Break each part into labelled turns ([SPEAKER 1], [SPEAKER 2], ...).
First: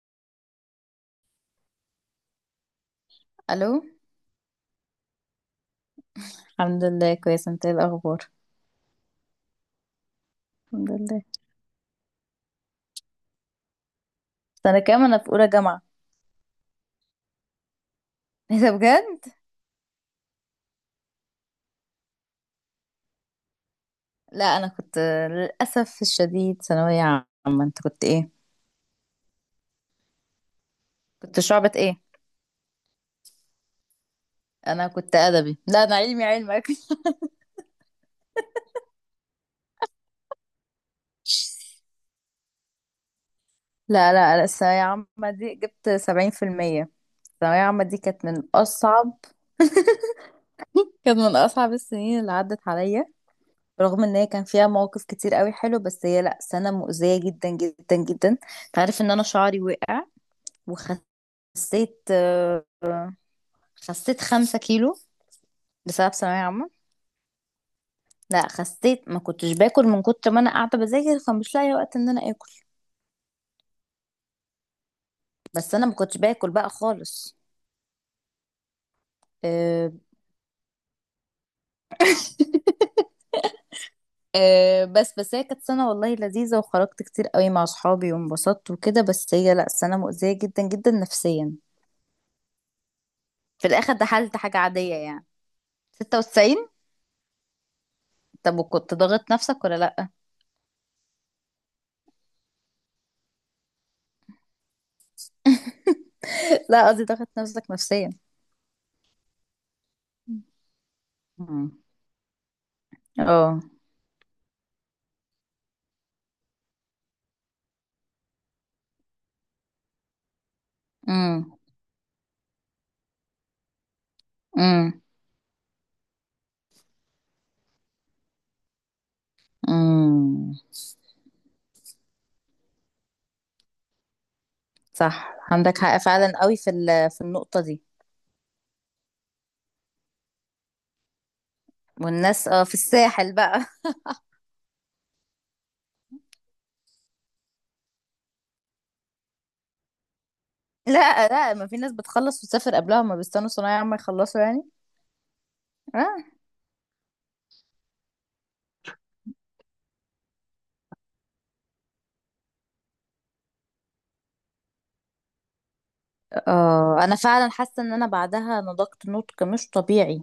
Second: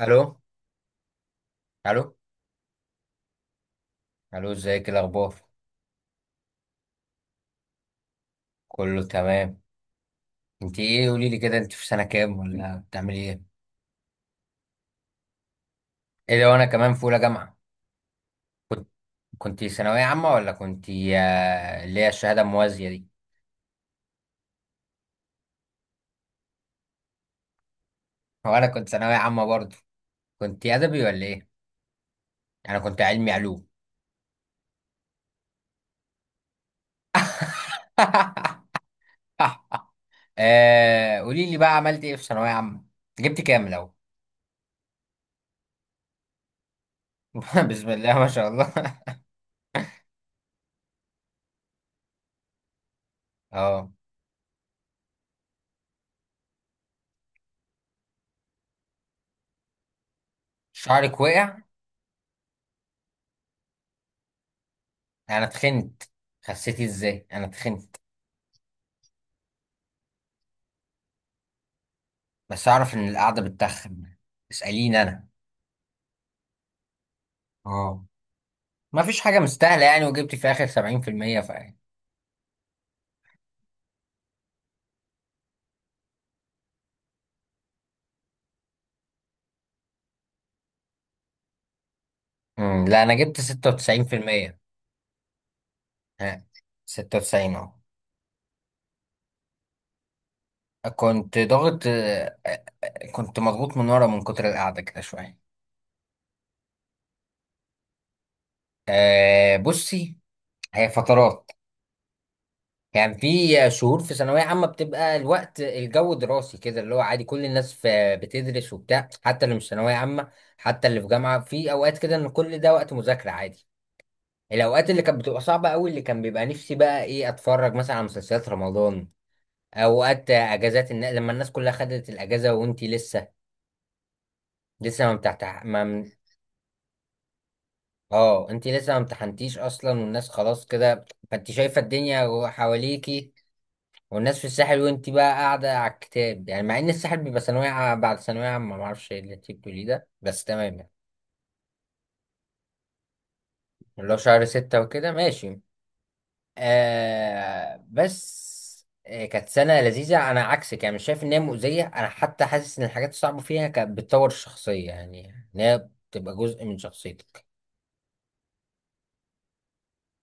[SPEAKER 1] الو، الو،
[SPEAKER 2] الو.
[SPEAKER 1] الو. ازيك؟ إيه الاخبار؟
[SPEAKER 2] الحمد لله، كويسة. انت ايه الاخبار؟
[SPEAKER 1] كله تمام. انت
[SPEAKER 2] الحمد
[SPEAKER 1] ايه،
[SPEAKER 2] لله.
[SPEAKER 1] قولي لي كده، انت في سنه كام ولا بتعملي ايه؟
[SPEAKER 2] سنة كام؟ انا في اولى جامعة.
[SPEAKER 1] ايه لو انا كمان في اولى جامعه.
[SPEAKER 2] ايه ده
[SPEAKER 1] كنت
[SPEAKER 2] بجد؟
[SPEAKER 1] كنت ثانويه عامه ولا كنت اللي هي الشهاده الموازيه دي؟
[SPEAKER 2] لا انا كنت، للاسف الشديد، ثانوية عامة. انت كنت ايه؟
[SPEAKER 1] هو انا كنت ثانويه عامه برضه. كنت ادبي ولا
[SPEAKER 2] كنت
[SPEAKER 1] ايه؟
[SPEAKER 2] شعبة ايه؟
[SPEAKER 1] انا كنت علمي علوم.
[SPEAKER 2] انا كنت ادبي، لا انا علمي علمك.
[SPEAKER 1] قولي لي بقى، عملت ايه في ثانويه عامه؟ جبت كام لو؟
[SPEAKER 2] لا لا لا، الثانوية عامة دي جبت 70%. الثانوية عامة
[SPEAKER 1] بسم
[SPEAKER 2] دي
[SPEAKER 1] الله
[SPEAKER 2] كانت
[SPEAKER 1] ما
[SPEAKER 2] من
[SPEAKER 1] شاء الله.
[SPEAKER 2] أصعب، كانت من أصعب السنين اللي عدت عليا،
[SPEAKER 1] اه.
[SPEAKER 2] رغم ان هي كان فيها مواقف كتير قوي حلو، بس هي لا سنة مؤذية جدا جدا جدا. تعرف ان انا شعري وقع؟
[SPEAKER 1] شعرك وقع؟
[SPEAKER 2] خسيت آه، خسيت 5 كيلو
[SPEAKER 1] انا اتخنت.
[SPEAKER 2] بسبب ثانوية عامة.
[SPEAKER 1] خسيتي ازاي؟ انا اتخنت.
[SPEAKER 2] لا خسيت، ما كنتش باكل من كتر ما انا قاعدة بذاكر، فمش لاقية وقت ان انا اكل.
[SPEAKER 1] بس اعرف ان القعده بتتخن، اساليني انا.
[SPEAKER 2] بس انا ما كنتش باكل بقى خالص.
[SPEAKER 1] اه، ما فيش حاجه مستاهله
[SPEAKER 2] أه
[SPEAKER 1] يعني، وجبت في اخر 70% ف
[SPEAKER 2] أه بس بس هي كانت سنة والله لذيذة، وخرجت كتير قوي مع صحابي وانبسطت وكده، بس هي لا سنة مؤذية جدا جدا نفسيا.
[SPEAKER 1] لا انا جبت
[SPEAKER 2] في الاخر دخلت حاجة
[SPEAKER 1] 96%.
[SPEAKER 2] عادية يعني.
[SPEAKER 1] ها؟
[SPEAKER 2] 96؟
[SPEAKER 1] 96، اه.
[SPEAKER 2] طب وكنت ضاغط نفسك ولا لا؟
[SPEAKER 1] كنت ضاغط آه، آه، آه، كنت مضغوط من كتر القعده كده شويه.
[SPEAKER 2] لا قصدي ضاغط نفسك نفسيا.
[SPEAKER 1] بصي، هي فترات،
[SPEAKER 2] مم.
[SPEAKER 1] يعني
[SPEAKER 2] اه.
[SPEAKER 1] في شهور في ثانويه عامه بتبقى الوقت، الجو دراسي كده، اللي هو عادي كل الناس بتدرس وبتاع، حتى اللي مش ثانويه عامه، حتى اللي في جامعه،
[SPEAKER 2] امم.
[SPEAKER 1] في اوقات كده ان كل ده وقت مذاكره عادي. الاوقات اللي كانت بتبقى صعبه قوي، اللي كان بيبقى نفسي بقى ايه اتفرج مثلا على مسلسلات رمضان، اوقات
[SPEAKER 2] امم.
[SPEAKER 1] اجازات لما الناس كلها خدت الاجازه وانتي لسه ما
[SPEAKER 2] صح،
[SPEAKER 1] بتاعت
[SPEAKER 2] عندك
[SPEAKER 1] ما
[SPEAKER 2] حق
[SPEAKER 1] من...
[SPEAKER 2] فعلا قوي في في النقطة دي.
[SPEAKER 1] اه انتي لسه ما امتحنتيش اصلا، والناس خلاص كده، فانت شايفه الدنيا
[SPEAKER 2] والناس اه في
[SPEAKER 1] حواليكي.
[SPEAKER 2] الساحل بقى.
[SPEAKER 1] والناس في الساحل وانتي بقى قاعده على الكتاب، يعني مع ان الساحل بيبقى بعد ثانويه عامه، ما اعرفش إيه اللي انتي بتقوليه ده، بس تمام يعني.
[SPEAKER 2] لا لا، ما في ناس بتخلص وتسافر قبلها، ما بيستنوا صنايعي عم
[SPEAKER 1] اللي هو
[SPEAKER 2] يخلصوا
[SPEAKER 1] شهر
[SPEAKER 2] يعني.
[SPEAKER 1] ستة وكده ماشي.
[SPEAKER 2] اه.
[SPEAKER 1] بس كانت سنة لذيذة. أنا عكسك يعني، مش شايف إن هي مؤذية، أنا حتى حاسس إن الحاجات الصعبة فيها كانت بتطور الشخصية، يعني إن هي بتبقى جزء من
[SPEAKER 2] انا
[SPEAKER 1] شخصيتك.
[SPEAKER 2] فعلا حاسة ان انا بعدها نضجت نضج مش طبيعي.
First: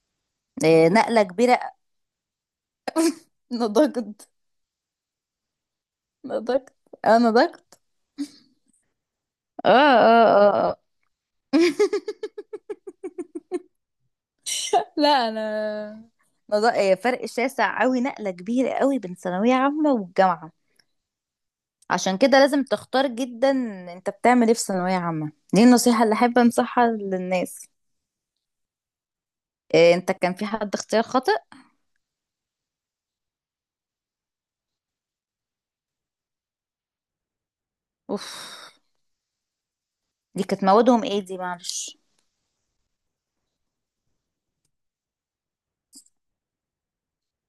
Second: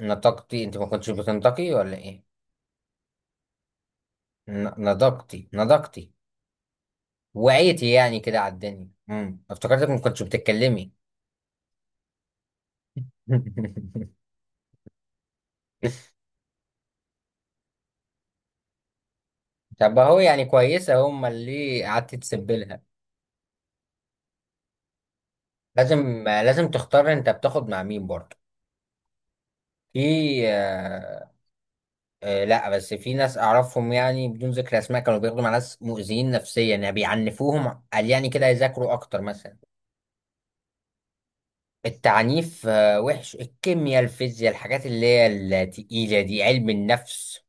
[SPEAKER 1] نطقتي؟ أنت ما
[SPEAKER 2] إيه،
[SPEAKER 1] كنتش
[SPEAKER 2] نقلة كبيرة.
[SPEAKER 1] بتنطقي ولا إيه؟
[SPEAKER 2] نضجت،
[SPEAKER 1] نضجتي.
[SPEAKER 2] نضجت. اه، نضجت.
[SPEAKER 1] وعيتي يعني كده على الدنيا.
[SPEAKER 2] اه
[SPEAKER 1] افتكرتك ما كنتش
[SPEAKER 2] اه اه، آه.
[SPEAKER 1] بتتكلمي.
[SPEAKER 2] لا انا إيه، فرق شاسع قوي، نقلة كبيرة قوي بين ثانوية عامة
[SPEAKER 1] طب أهو يعني
[SPEAKER 2] والجامعة.
[SPEAKER 1] كويسة هما اللي قعدت
[SPEAKER 2] عشان كده لازم
[SPEAKER 1] تسبلها.
[SPEAKER 2] تختار جدا. انت بتعمل ايه في ثانوية عامة دي النصيحة اللي
[SPEAKER 1] لازم
[SPEAKER 2] احب
[SPEAKER 1] لازم
[SPEAKER 2] انصحها
[SPEAKER 1] تختار، أنت بتاخد
[SPEAKER 2] للناس.
[SPEAKER 1] مع مين برضه.
[SPEAKER 2] إيه،
[SPEAKER 1] في.
[SPEAKER 2] انت كان في حد اختيار
[SPEAKER 1] آه،
[SPEAKER 2] خاطئ؟
[SPEAKER 1] لا، بس في ناس اعرفهم يعني بدون ذكر اسماء كانوا بياخدوا مع ناس مؤذيين نفسيا، يعني بيعنفوهم، قال يعني
[SPEAKER 2] اوف.
[SPEAKER 1] كده يذاكروا اكتر مثلا.
[SPEAKER 2] دي كانت موادهم ايه دي؟ معلش.
[SPEAKER 1] التعنيف وحش، الكيمياء، الفيزياء، الحاجات اللي هي التقيلة دي، علم النفس.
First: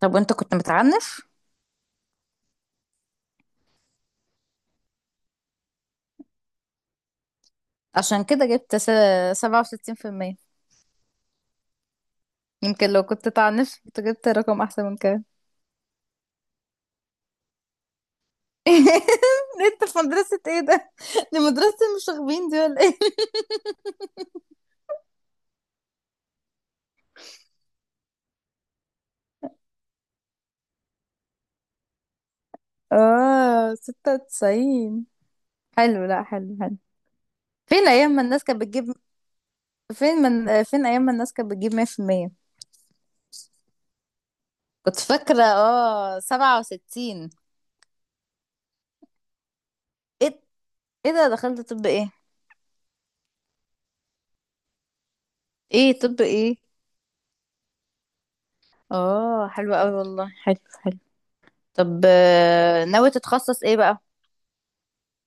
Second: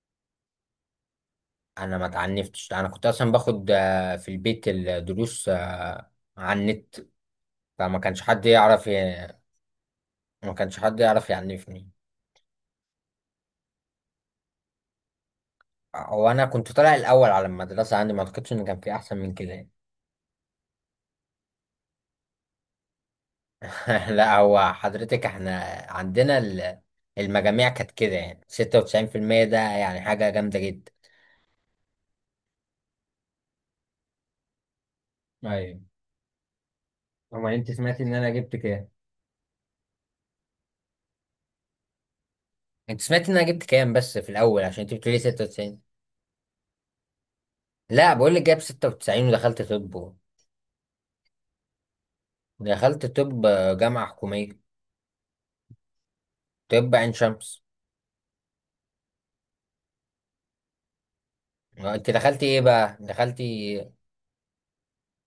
[SPEAKER 2] طب وانت كنت متعنف؟
[SPEAKER 1] انا ما اتعنفتش، انا كنت اصلا باخد في البيت الدروس على النت، فما كانش
[SPEAKER 2] عشان
[SPEAKER 1] حد
[SPEAKER 2] كده جبت
[SPEAKER 1] يعرف
[SPEAKER 2] 67%.
[SPEAKER 1] ما كانش حد يعرف يعنفني.
[SPEAKER 2] يمكن لو كنت تعنف كنت جبت رقم احسن من كده.
[SPEAKER 1] وانا كنت طالع الاول على المدرسة عندي، ما اعتقدش ان كان في احسن من كده يعني.
[SPEAKER 2] انت في مدرسة ايه ده؟ دي مدرسة المشاغبين دي ولا ايه؟
[SPEAKER 1] لا هو حضرتك، احنا عندنا المجاميع كانت كده يعني، 96% ده يعني حاجة جامدة جدا.
[SPEAKER 2] اه، 96.
[SPEAKER 1] ايوه.
[SPEAKER 2] حلو، لا حلو، حلو.
[SPEAKER 1] اما انت
[SPEAKER 2] فين
[SPEAKER 1] سمعتي
[SPEAKER 2] ايام
[SPEAKER 1] ان
[SPEAKER 2] ما
[SPEAKER 1] انا
[SPEAKER 2] الناس
[SPEAKER 1] جبت
[SPEAKER 2] كانت
[SPEAKER 1] كام؟
[SPEAKER 2] بتجيب، فين من فين ايام ما الناس كانت بتجيب 100%؟
[SPEAKER 1] انت سمعت ان انا جبت كام بس في الاول، عشان انت
[SPEAKER 2] كنت
[SPEAKER 1] بتقولي
[SPEAKER 2] فاكرة
[SPEAKER 1] 96.
[SPEAKER 2] اه 67.
[SPEAKER 1] لا بقول لك جايب 96 ودخلت طب.
[SPEAKER 2] ايه؟ ايه ده، دخلت طب ايه؟
[SPEAKER 1] دخلت طب، جامعة حكومية.
[SPEAKER 2] ايه طب ايه؟
[SPEAKER 1] طب عين شمس.
[SPEAKER 2] اه حلو قوي والله، حلو. حلو. طب
[SPEAKER 1] انت دخلتي ايه بقى؟
[SPEAKER 2] ناوي
[SPEAKER 1] دخلتي؟
[SPEAKER 2] تتخصص ايه بقى؟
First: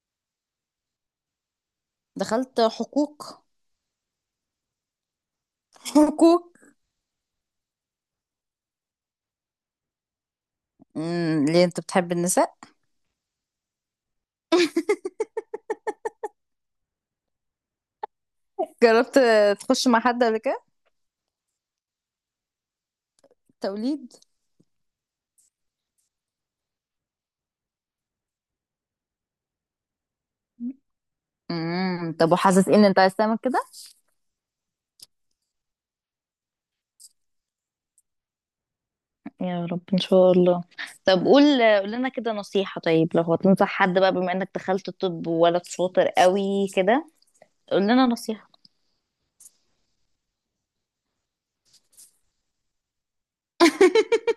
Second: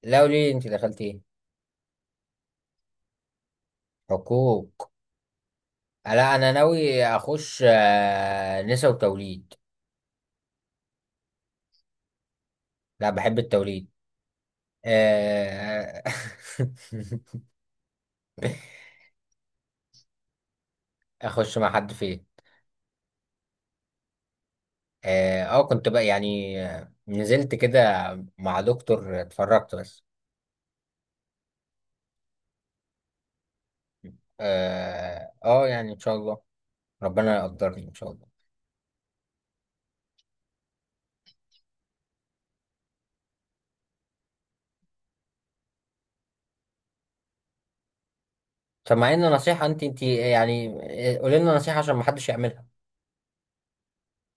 [SPEAKER 1] لا قولي لي انت دخلتي ايه.
[SPEAKER 2] دخلت حقوق.
[SPEAKER 1] حقوق. لا
[SPEAKER 2] حقوق.
[SPEAKER 1] انا ناوي اخش نسا وتوليد.
[SPEAKER 2] امم، ليه انت بتحب النساء؟
[SPEAKER 1] لا بحب التوليد. آه،
[SPEAKER 2] جربت تخش مع حد قبل كده؟
[SPEAKER 1] اخش مع حد فين؟
[SPEAKER 2] توليد.
[SPEAKER 1] اه كنت بقى يعني نزلت كده مع دكتور، اتفرجت بس.
[SPEAKER 2] امم، طب وحاسس إيه ان انت عايز تعمل كده؟
[SPEAKER 1] اه يعني ان شاء الله، ربنا يقدرني ان شاء الله.
[SPEAKER 2] يا رب ان شاء الله. طب قول، قول لنا كده نصيحة. طيب لو هتنصح حد بقى بما انك دخلت الطب وولد شاطر قوي كده، قول لنا نصيحة.
[SPEAKER 1] طب مع ان نصيحة، انت يعني. قولي لنا نصيحة عشان ما حدش يعملها.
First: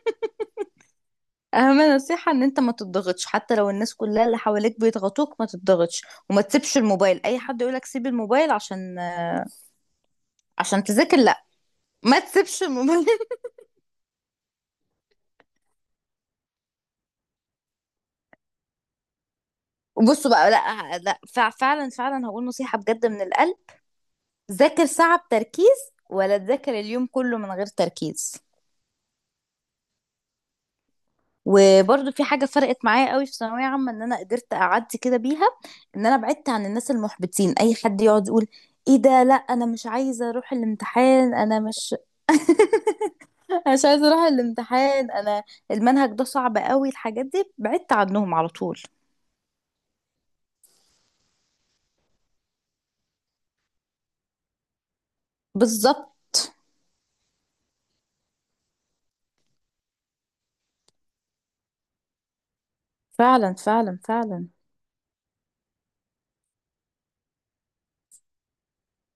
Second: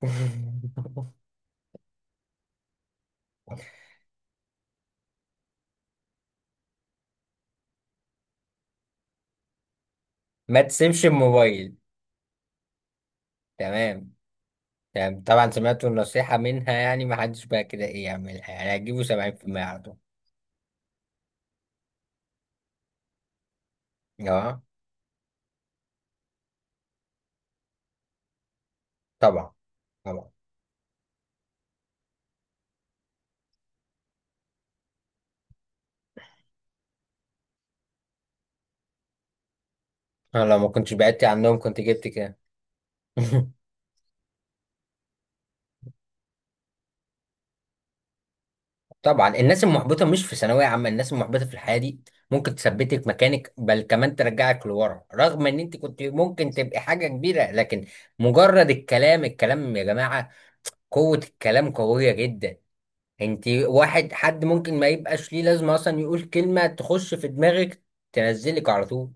[SPEAKER 2] اهم نصيحة ان انت ما تضغطش، حتى لو الناس كلها اللي حواليك بيضغطوك ما تضغطش. وما تسيبش الموبايل، اي حد يقولك سيب الموبايل عشان،
[SPEAKER 1] ما
[SPEAKER 2] عشان
[SPEAKER 1] تسيبش
[SPEAKER 2] تذاكر، لا،
[SPEAKER 1] الموبايل.
[SPEAKER 2] ما تسيبش الموبايل.
[SPEAKER 1] تمام، تمام طبعا، سمعت النصيحة منها، يعني ما حدش بقى كده ايه يعملها، يعني هتجيبوا 70% على طول.
[SPEAKER 2] وبصوا بقى، لا لا، فعلا فعلا، هقول نصيحة بجد من القلب.
[SPEAKER 1] اه
[SPEAKER 2] ذاكر ساعة بتركيز ولا تذاكر اليوم كله من غير تركيز.
[SPEAKER 1] طبعا، طبعا.
[SPEAKER 2] وبرضو في حاجة فرقت معايا قوي في ثانوية عامة ان انا قدرت اعدي كده بيها، ان انا بعدت عن الناس المحبطين. اي حد يقعد يقول ايه ده، لا انا مش عايزة
[SPEAKER 1] انا
[SPEAKER 2] اروح
[SPEAKER 1] لو ما كنتش بعدتي
[SPEAKER 2] الامتحان،
[SPEAKER 1] عنهم
[SPEAKER 2] انا
[SPEAKER 1] كنت
[SPEAKER 2] مش،
[SPEAKER 1] جبت كده. مهم.
[SPEAKER 2] أنا مش عايزة اروح الامتحان، انا المنهج ده صعب قوي، الحاجات دي بعدت عنهم على طول.
[SPEAKER 1] طبعا الناس المحبطه مش في ثانويه عامه، الناس المحبطه في الحياه دي ممكن تثبتك مكانك، بل كمان ترجعك لورا، رغم ان انت كنت
[SPEAKER 2] بالظبط.
[SPEAKER 1] ممكن تبقي حاجه كبيره. لكن مجرد الكلام، الكلام يا جماعه، قوه الكلام قويه جدا. انت
[SPEAKER 2] فعلا فعلا
[SPEAKER 1] واحد حد
[SPEAKER 2] فعلا.
[SPEAKER 1] ممكن ما يبقاش ليه لازمه اصلا، يقول كلمه تخش في دماغك تنزلك على طول.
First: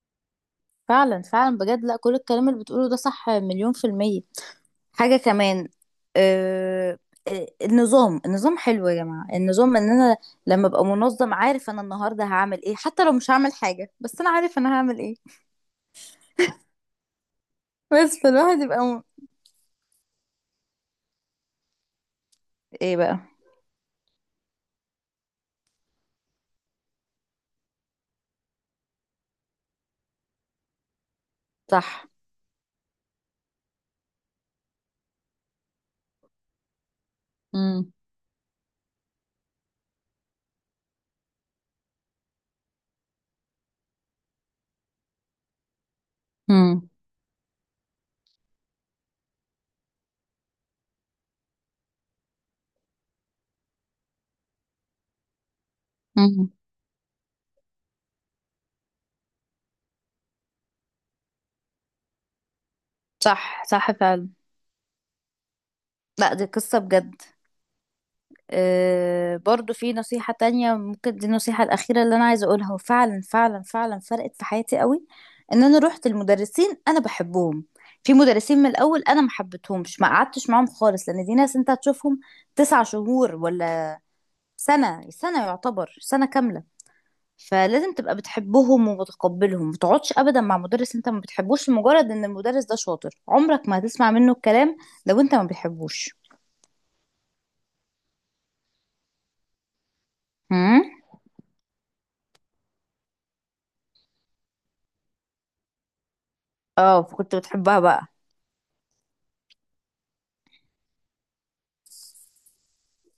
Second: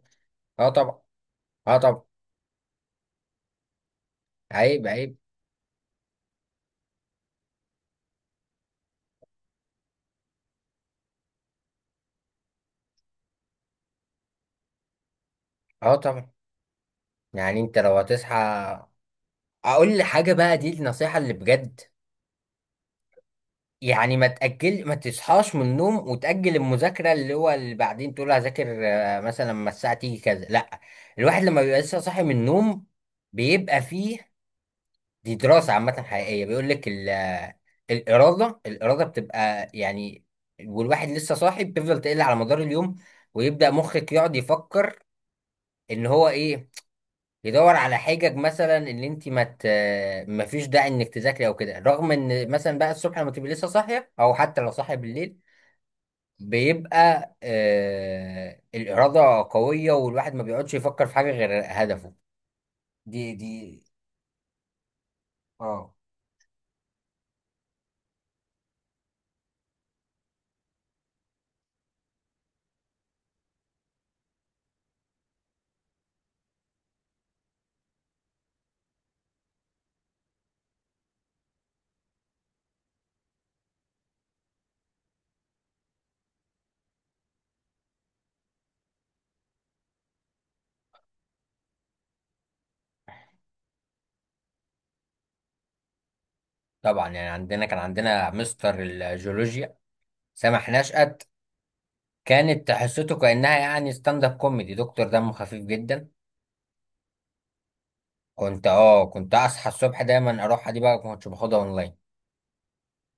[SPEAKER 1] اه طبعا.
[SPEAKER 2] فعلا فعلا
[SPEAKER 1] اه
[SPEAKER 2] بجد، لا
[SPEAKER 1] طبعا.
[SPEAKER 2] كل الكلام اللي بتقوله ده صح مليون%.
[SPEAKER 1] عيب، عيب.
[SPEAKER 2] حاجة كمان، آه، النظام، النظام حلو يا جماعة. النظام ان انا لما ابقى منظم عارف انا النهاردة هعمل ايه، حتى لو مش هعمل حاجة بس انا عارف انا هعمل ايه.
[SPEAKER 1] اه طبعا. يعني انت لو
[SPEAKER 2] بس
[SPEAKER 1] هتصحى، اقول لحاجه بقى دي النصيحه اللي بجد،
[SPEAKER 2] ايه بقى؟
[SPEAKER 1] يعني ما تأجل، ما تصحاش من النوم وتأجل المذاكرة، اللي هو اللي بعدين تقول هذاكر مثلا لما الساعة تيجي كذا. لا، الواحد لما بيبقى لسه
[SPEAKER 2] صح.
[SPEAKER 1] صاحي من النوم بيبقى فيه، دي دراسة عامة حقيقية، بيقول لك
[SPEAKER 2] امم.
[SPEAKER 1] الإرادة بتبقى يعني، والواحد لسه صاحي بتفضل تقل على مدار اليوم، ويبدأ مخك يقعد يفكر إن هو إيه،
[SPEAKER 2] امم.
[SPEAKER 1] يدور على حجج مثلا ان انت ما فيش داعي انك تذاكري او كده، رغم ان مثلا بقى الصبح لما تبقي لسه صاحيه، او حتى لو صاحيه بالليل، بيبقى الإرادة قوية، والواحد ما بيقعدش يفكر في حاجة غير هدفه. دي
[SPEAKER 2] صح
[SPEAKER 1] دي.
[SPEAKER 2] صح فعلا.
[SPEAKER 1] اه
[SPEAKER 2] لا دي قصة بجد. برضو في نصيحة تانية، ممكن دي النصيحة الأخيرة اللي أنا عايزة أقولها، وفعلا فعلا فعلا فرقت في حياتي قوي. إن أنا روحت المدرسين أنا بحبهم. في مدرسين من الأول أنا ما حبيتهمش، ما قعدتش معاهم خالص، لأن دي ناس أنت هتشوفهم 9 شهور ولا سنة، سنة يعتبر سنة كاملة. فلازم تبقى بتحبهم ومتقبلهم. ما تقعدش أبدا مع مدرس أنت ما بتحبوش لمجرد إن المدرس ده شاطر، عمرك ما هتسمع منه الكلام لو أنت ما بتحبوش.
[SPEAKER 1] طبعا. يعني عندنا، كان عندنا مستر الجيولوجيا سامح
[SPEAKER 2] هم؟
[SPEAKER 1] نشأت، كانت حصته كأنها يعني ستاند اب كوميدي، دكتور دمه خفيف جدا.
[SPEAKER 2] اه كنت بتحبها بقى؟
[SPEAKER 1] كنت اصحى الصبح دايما اروح، دي بقى كنت باخدها اونلاين،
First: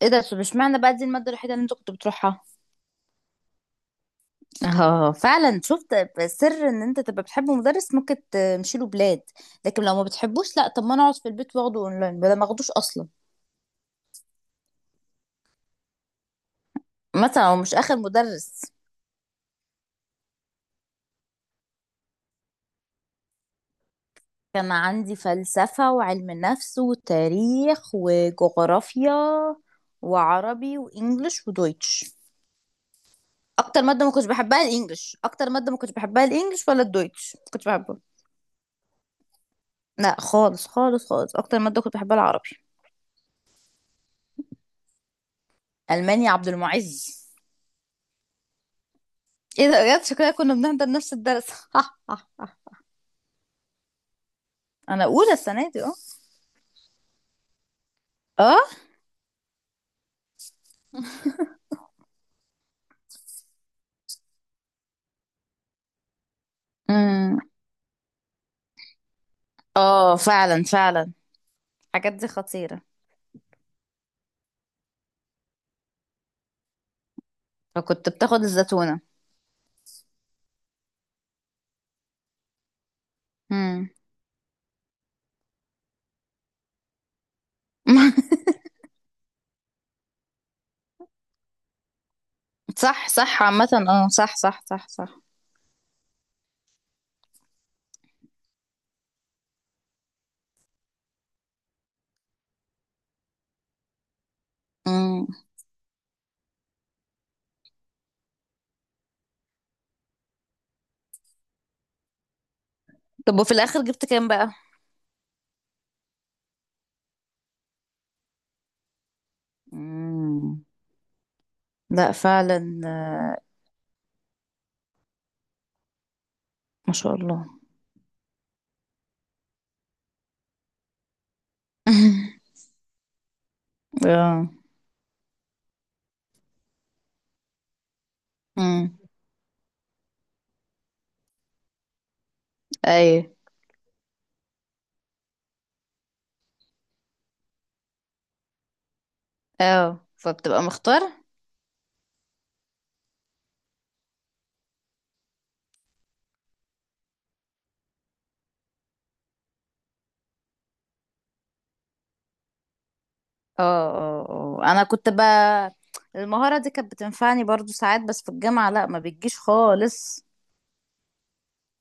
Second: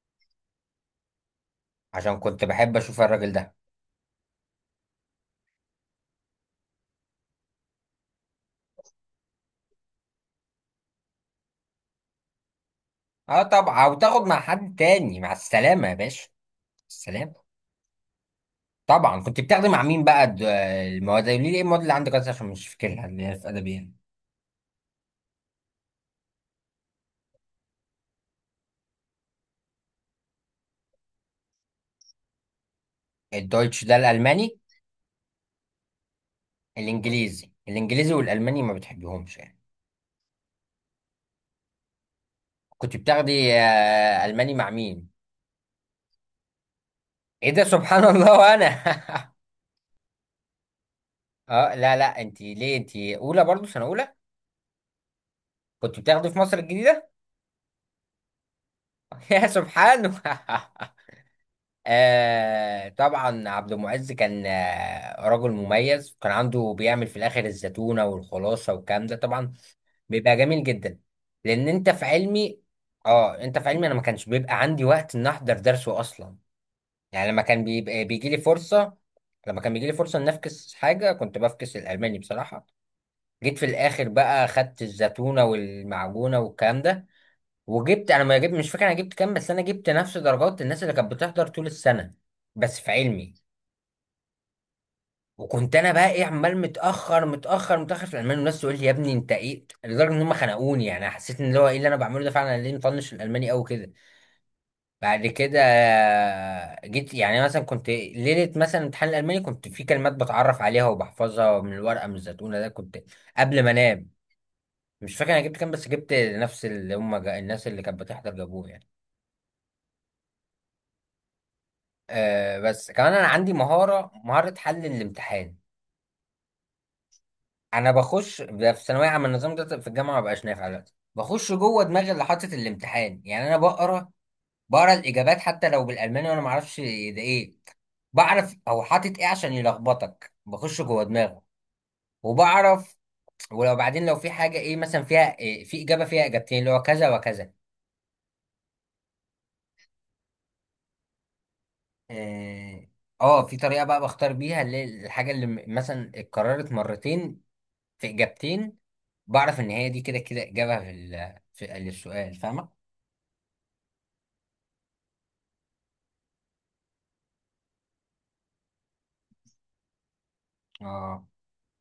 [SPEAKER 2] ايه ده، طب اشمعنى بقى دي المادة الوحيدة اللي انت كنت
[SPEAKER 1] عشان
[SPEAKER 2] بتروحها؟
[SPEAKER 1] كنت بحب اشوف الراجل ده.
[SPEAKER 2] اه، فعلا. شفت، سر ان انت تبقى بتحب مدرس ممكن تمشي له بلاد، لكن لو ما بتحبوش لا. طب ما انا اقعد في البيت واخده اونلاين بدل ما اخدوش اصلا.
[SPEAKER 1] اه طبعا، وتاخد مع حد تاني. مع السلامة يا باشا، السلامة.
[SPEAKER 2] مثلا هو مش اخر مدرس.
[SPEAKER 1] طبعا كنت بتاخدي مع مين بقى المواد، قولي لي ايه المواد اللي عندك اصلا، عشان مش فاكرها، اللي هي في ادبي يعني.
[SPEAKER 2] كان عندي فلسفة وعلم نفس وتاريخ وجغرافيا وعربي وانجليش ودويتش. اكتر
[SPEAKER 1] الدويتش ده
[SPEAKER 2] مادة ما كنتش
[SPEAKER 1] الالماني.
[SPEAKER 2] بحبها الانجليش، اكتر مادة ما كنتش بحبها الانجليش ولا الدويتش ما
[SPEAKER 1] الانجليزي
[SPEAKER 2] كنتش بحبها.
[SPEAKER 1] الانجليزي والالماني ما بتحبهمش يعني.
[SPEAKER 2] لا خالص خالص خالص، اكتر مادة كنت بحبها العربي.
[SPEAKER 1] كنت بتاخدي الماني مع مين؟
[SPEAKER 2] المانيا عبد المعز.
[SPEAKER 1] ايه ده، سبحان الله، وانا.
[SPEAKER 2] ايه ده بجد، شكلها كنا بنحضر نفس الدرس.
[SPEAKER 1] اه لا لا، انت ليه انت اولى برضو، سنه اولى؟
[SPEAKER 2] انا اولى السنه دي اه.
[SPEAKER 1] كنت بتاخدي في مصر الجديده؟
[SPEAKER 2] اه.
[SPEAKER 1] يا سبحانه. طبعا عبد المعز كان رجل مميز، كان عنده بيعمل في
[SPEAKER 2] امم.
[SPEAKER 1] الاخر الزيتونه والخلاصه والكلام ده طبعا،
[SPEAKER 2] اه
[SPEAKER 1] بيبقى
[SPEAKER 2] فعلا
[SPEAKER 1] جميل جدا.
[SPEAKER 2] فعلا.
[SPEAKER 1] لان انت في
[SPEAKER 2] الحاجات دي
[SPEAKER 1] علمي.
[SPEAKER 2] خطيره.
[SPEAKER 1] اه انت في علمي، انا ما كانش بيبقى عندي وقت ان احضر درسه اصلا، يعني لما كان بيبقى
[SPEAKER 2] فكنت
[SPEAKER 1] بيجي لي
[SPEAKER 2] بتاخد
[SPEAKER 1] فرصه،
[SPEAKER 2] الزتونه.
[SPEAKER 1] لما كان بيجي لي فرصه ان افكس حاجه، كنت بفكس الالماني بصراحه. جيت في
[SPEAKER 2] امم.
[SPEAKER 1] الاخر بقى، خدت الزتونه والمعجونه والكلام ده، وجبت، انا ما جبت، مش فاكر انا جبت كام، بس انا جبت نفس درجات الناس اللي كانت بتحضر طول السنه، بس في
[SPEAKER 2] صح
[SPEAKER 1] علمي.
[SPEAKER 2] صح عامه، اه صح صح صح صح.
[SPEAKER 1] وكنت انا بقى ايه، عمال متاخر متاخر متاخر في الالماني، والناس تقول لي يا ابني انت ايه، لدرجه ان هم خنقوني يعني. حسيت ان اللي هو ايه اللي انا بعمله ده فعلا، أنا ليه مطنش الالماني قوي كده. بعد
[SPEAKER 2] امم،
[SPEAKER 1] كده جيت يعني مثلا، كنت ليله مثلا امتحان الالماني، كنت في كلمات بتعرف عليها وبحفظها من الورقه، من الزتونه ده، كنت
[SPEAKER 2] طب وفي
[SPEAKER 1] قبل ما
[SPEAKER 2] الاخر جبت
[SPEAKER 1] انام.
[SPEAKER 2] كام بقى؟
[SPEAKER 1] مش فاكر انا جبت كام، بس جبت نفس اللي هم الناس اللي كانت بتحضر جابوه يعني.
[SPEAKER 2] امم، لا
[SPEAKER 1] أه
[SPEAKER 2] فعلا.
[SPEAKER 1] بس كمان انا عندي مهاره حل الامتحان.
[SPEAKER 2] ما شاء الله.
[SPEAKER 1] انا بخش ده في ثانويه عامه، النظام ده في الجامعه ما بقاش نافع دلوقتي. بخش جوه دماغي اللي حاطط الامتحان، يعني انا بقرا
[SPEAKER 2] اه.
[SPEAKER 1] بقرا الاجابات حتى لو بالالماني وانا ما اعرفش ده ايه، بعرف هو
[SPEAKER 2] امم.
[SPEAKER 1] حاطط ايه عشان يلخبطك، بخش جوه دماغه وبعرف.
[SPEAKER 2] ايوه.
[SPEAKER 1] ولو بعدين لو في حاجه ايه مثلا، فيها إيه، في اجابه فيها اجابتين اللي هو كذا وكذا.
[SPEAKER 2] اه فبتبقى مختار.
[SPEAKER 1] اه في طريقه بقى بختار بيها، اللي الحاجه اللي مثلا اتكررت مرتين في اجابتين، بعرف ان هي دي كده كده اجابه في في السؤال، فاهمه.
[SPEAKER 2] اه. اه. اه انا كنت بقى، المهارة دي كانت بتنفعني برضو ساعات بس في الجامعة لا ما بتجيش خالص.
[SPEAKER 1] اه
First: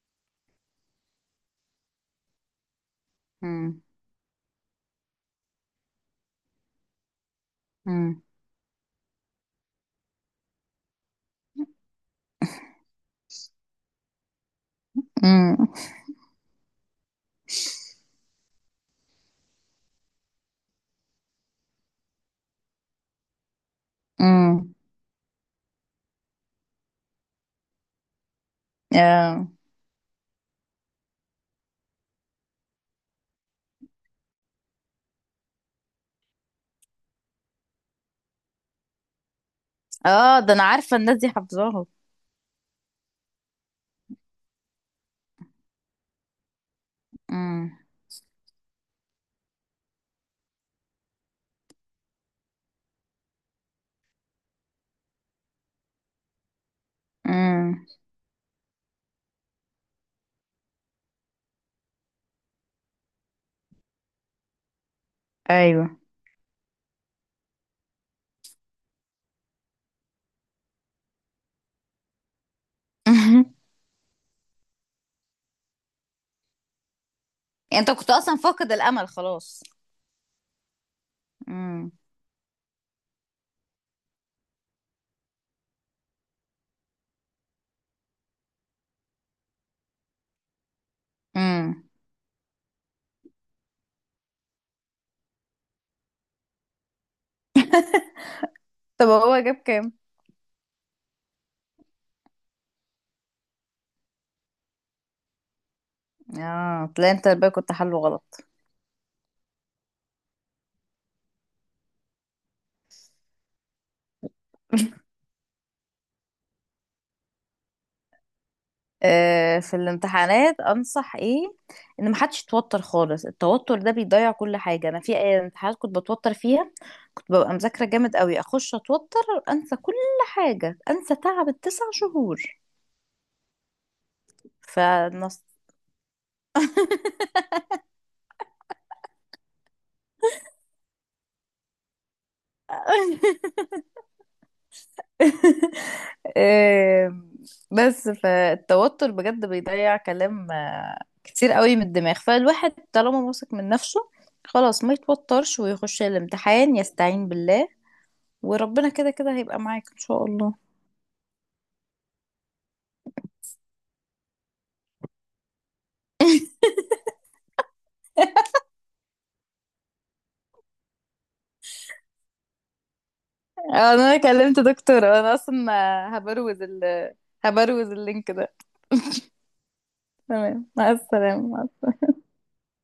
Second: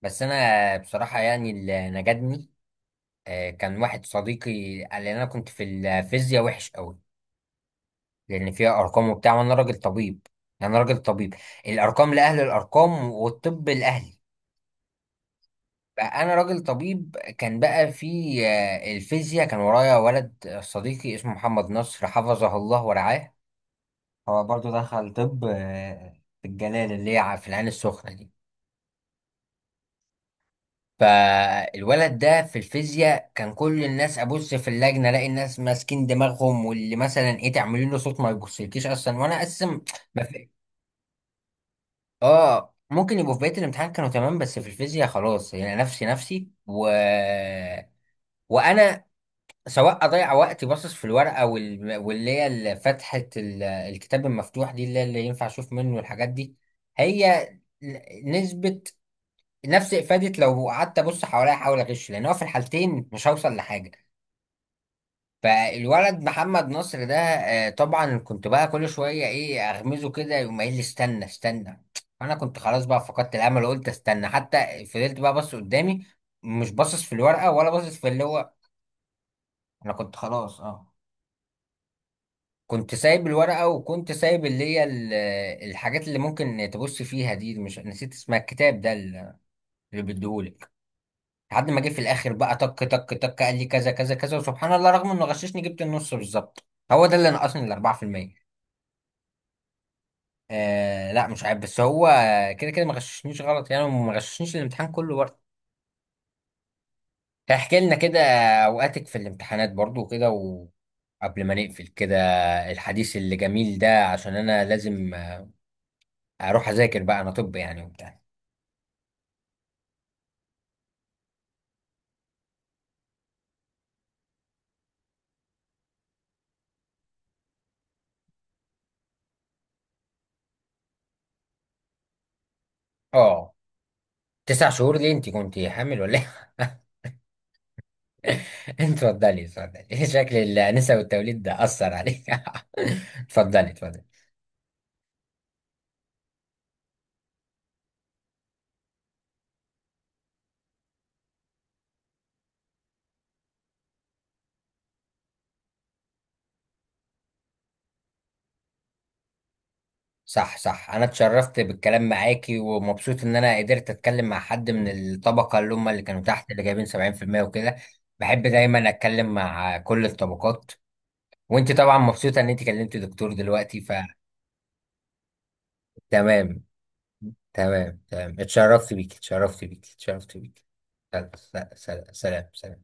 [SPEAKER 1] بس انا بصراحه يعني اللي نجدني، كان
[SPEAKER 2] امم.
[SPEAKER 1] واحد صديقي قال لي، انا كنت في الفيزياء وحش قوي،
[SPEAKER 2] امم.
[SPEAKER 1] لان فيها ارقام وبتاع، وانا راجل طبيب يعني، انا راجل طبيب. الارقام لاهل الارقام والطب لاهلي.
[SPEAKER 2] امم.
[SPEAKER 1] فانا راجل طبيب. كان بقى في الفيزياء، كان ورايا ولد صديقي اسمه محمد نصر، حفظه الله ورعاه، هو برضو
[SPEAKER 2] امم.
[SPEAKER 1] دخل طب في الجلال اللي هي في العين السخنه دي.
[SPEAKER 2] اه،
[SPEAKER 1] فالولد ده في الفيزياء، كان كل الناس، ابص في اللجنه الاقي الناس ماسكين دماغهم، واللي مثلا ايه تعملين له صوت ما يبصلكيش اصلا، وانا اقسم ما في.
[SPEAKER 2] ده انا عارفة الناس دي حافظاها.
[SPEAKER 1] اه ممكن يبقوا في بقيه الامتحان كانوا تمام، بس في الفيزياء خلاص، يعني نفسي، نفسي
[SPEAKER 2] امم.
[SPEAKER 1] وانا سواء اضيع وقتي باصص في الورقه واللي هي فتحه الكتاب المفتوح دي، اللي ينفع اشوف منه الحاجات دي، هي
[SPEAKER 2] امم.
[SPEAKER 1] نسبة نفس افادة لو قعدت ابص حواليا احاول اغش، لان هو في الحالتين مش هوصل لحاجه.
[SPEAKER 2] ايوه.
[SPEAKER 1] فالولد محمد نصر ده طبعا كنت بقى كل شويه ايه اغمزه كده، يقوم قايل لي استنى استنى. انا كنت خلاص بقى فقدت الامل، وقلت استنى، حتى فضلت بقى بص قدامي، مش باصص في الورقه ولا
[SPEAKER 2] انت
[SPEAKER 1] باصص في
[SPEAKER 2] كنت
[SPEAKER 1] اللي
[SPEAKER 2] اصلا
[SPEAKER 1] هو.
[SPEAKER 2] فاقد الامل خلاص.
[SPEAKER 1] انا كنت خلاص
[SPEAKER 2] امم.
[SPEAKER 1] كنت سايب الورقه، وكنت سايب اللي هي الحاجات اللي ممكن تبص فيها دي، مش نسيت اسمها، الكتاب ده اللي بيديهولي، لحد ما
[SPEAKER 2] امم.
[SPEAKER 1] جه في الاخر بقى تك تك تك، قال لي كذا كذا كذا، وسبحان الله رغم انه غششني جبت النص بالظبط. هو ده اللي نقصني ال 4%.
[SPEAKER 2] طب هو جاب كام؟
[SPEAKER 1] لا مش عارف، بس هو كده كده ما غششنيش غلط يعني، وما غششنيش الامتحان كله برضه.
[SPEAKER 2] اه تلاقي انت بقى كنت
[SPEAKER 1] احكي لنا
[SPEAKER 2] حله
[SPEAKER 1] كده
[SPEAKER 2] غلط.
[SPEAKER 1] اوقاتك في الامتحانات برضه وكده، وقبل ما نقفل كده الحديث اللي جميل ده، عشان انا لازم اروح اذاكر بقى، انا طب يعني وبتاع.
[SPEAKER 2] في الامتحانات انصح ايه؟ ان محدش يتوتر خالص، التوتر ده بيضيع كل حاجه. انا في امتحانات كنت بتوتر فيها، كنت ببقى مذاكره جامد قوي اخش اتوتر، انسى كل حاجه، انسى تعب الـ9 شهور.
[SPEAKER 1] اه، 9 شهور ليه؟ انت
[SPEAKER 2] فنص.
[SPEAKER 1] كنت حامل ولا ايه؟ اتفضلي، اتفضلي. شكل الأنسة والتوليد ده أثر عليك. اتفضلي اتفضلي.
[SPEAKER 2] آه، بس فالتوتر بجد بيضيع كلام كتير قوي من الدماغ. فالواحد طالما واثق من نفسه خلاص، ما يتوترش ويخش الامتحان يستعين بالله، وربنا كده كده هيبقى معاك ان شاء الله.
[SPEAKER 1] صح صح، أنا اتشرفت بالكلام معاكي، ومبسوط إن أنا قدرت أتكلم مع حد من الطبقة اللي هم اللي كانوا تحت، اللي جايبين 70% وكده. بحب دايما أتكلم مع كل الطبقات. وأنت طبعا مبسوطة إن أنت كلمت دكتور دلوقتي،
[SPEAKER 2] انا كلمت دكتور انا اصلا. هبروز
[SPEAKER 1] فتمام.
[SPEAKER 2] ال هبروز
[SPEAKER 1] تمام
[SPEAKER 2] اللينك
[SPEAKER 1] تمام،
[SPEAKER 2] ده.
[SPEAKER 1] اتشرفت بيكي، اتشرفت بيكي، اتشرفت بيكي.
[SPEAKER 2] تمام، مع
[SPEAKER 1] سلام.
[SPEAKER 2] السلامة.
[SPEAKER 1] سلام سلام.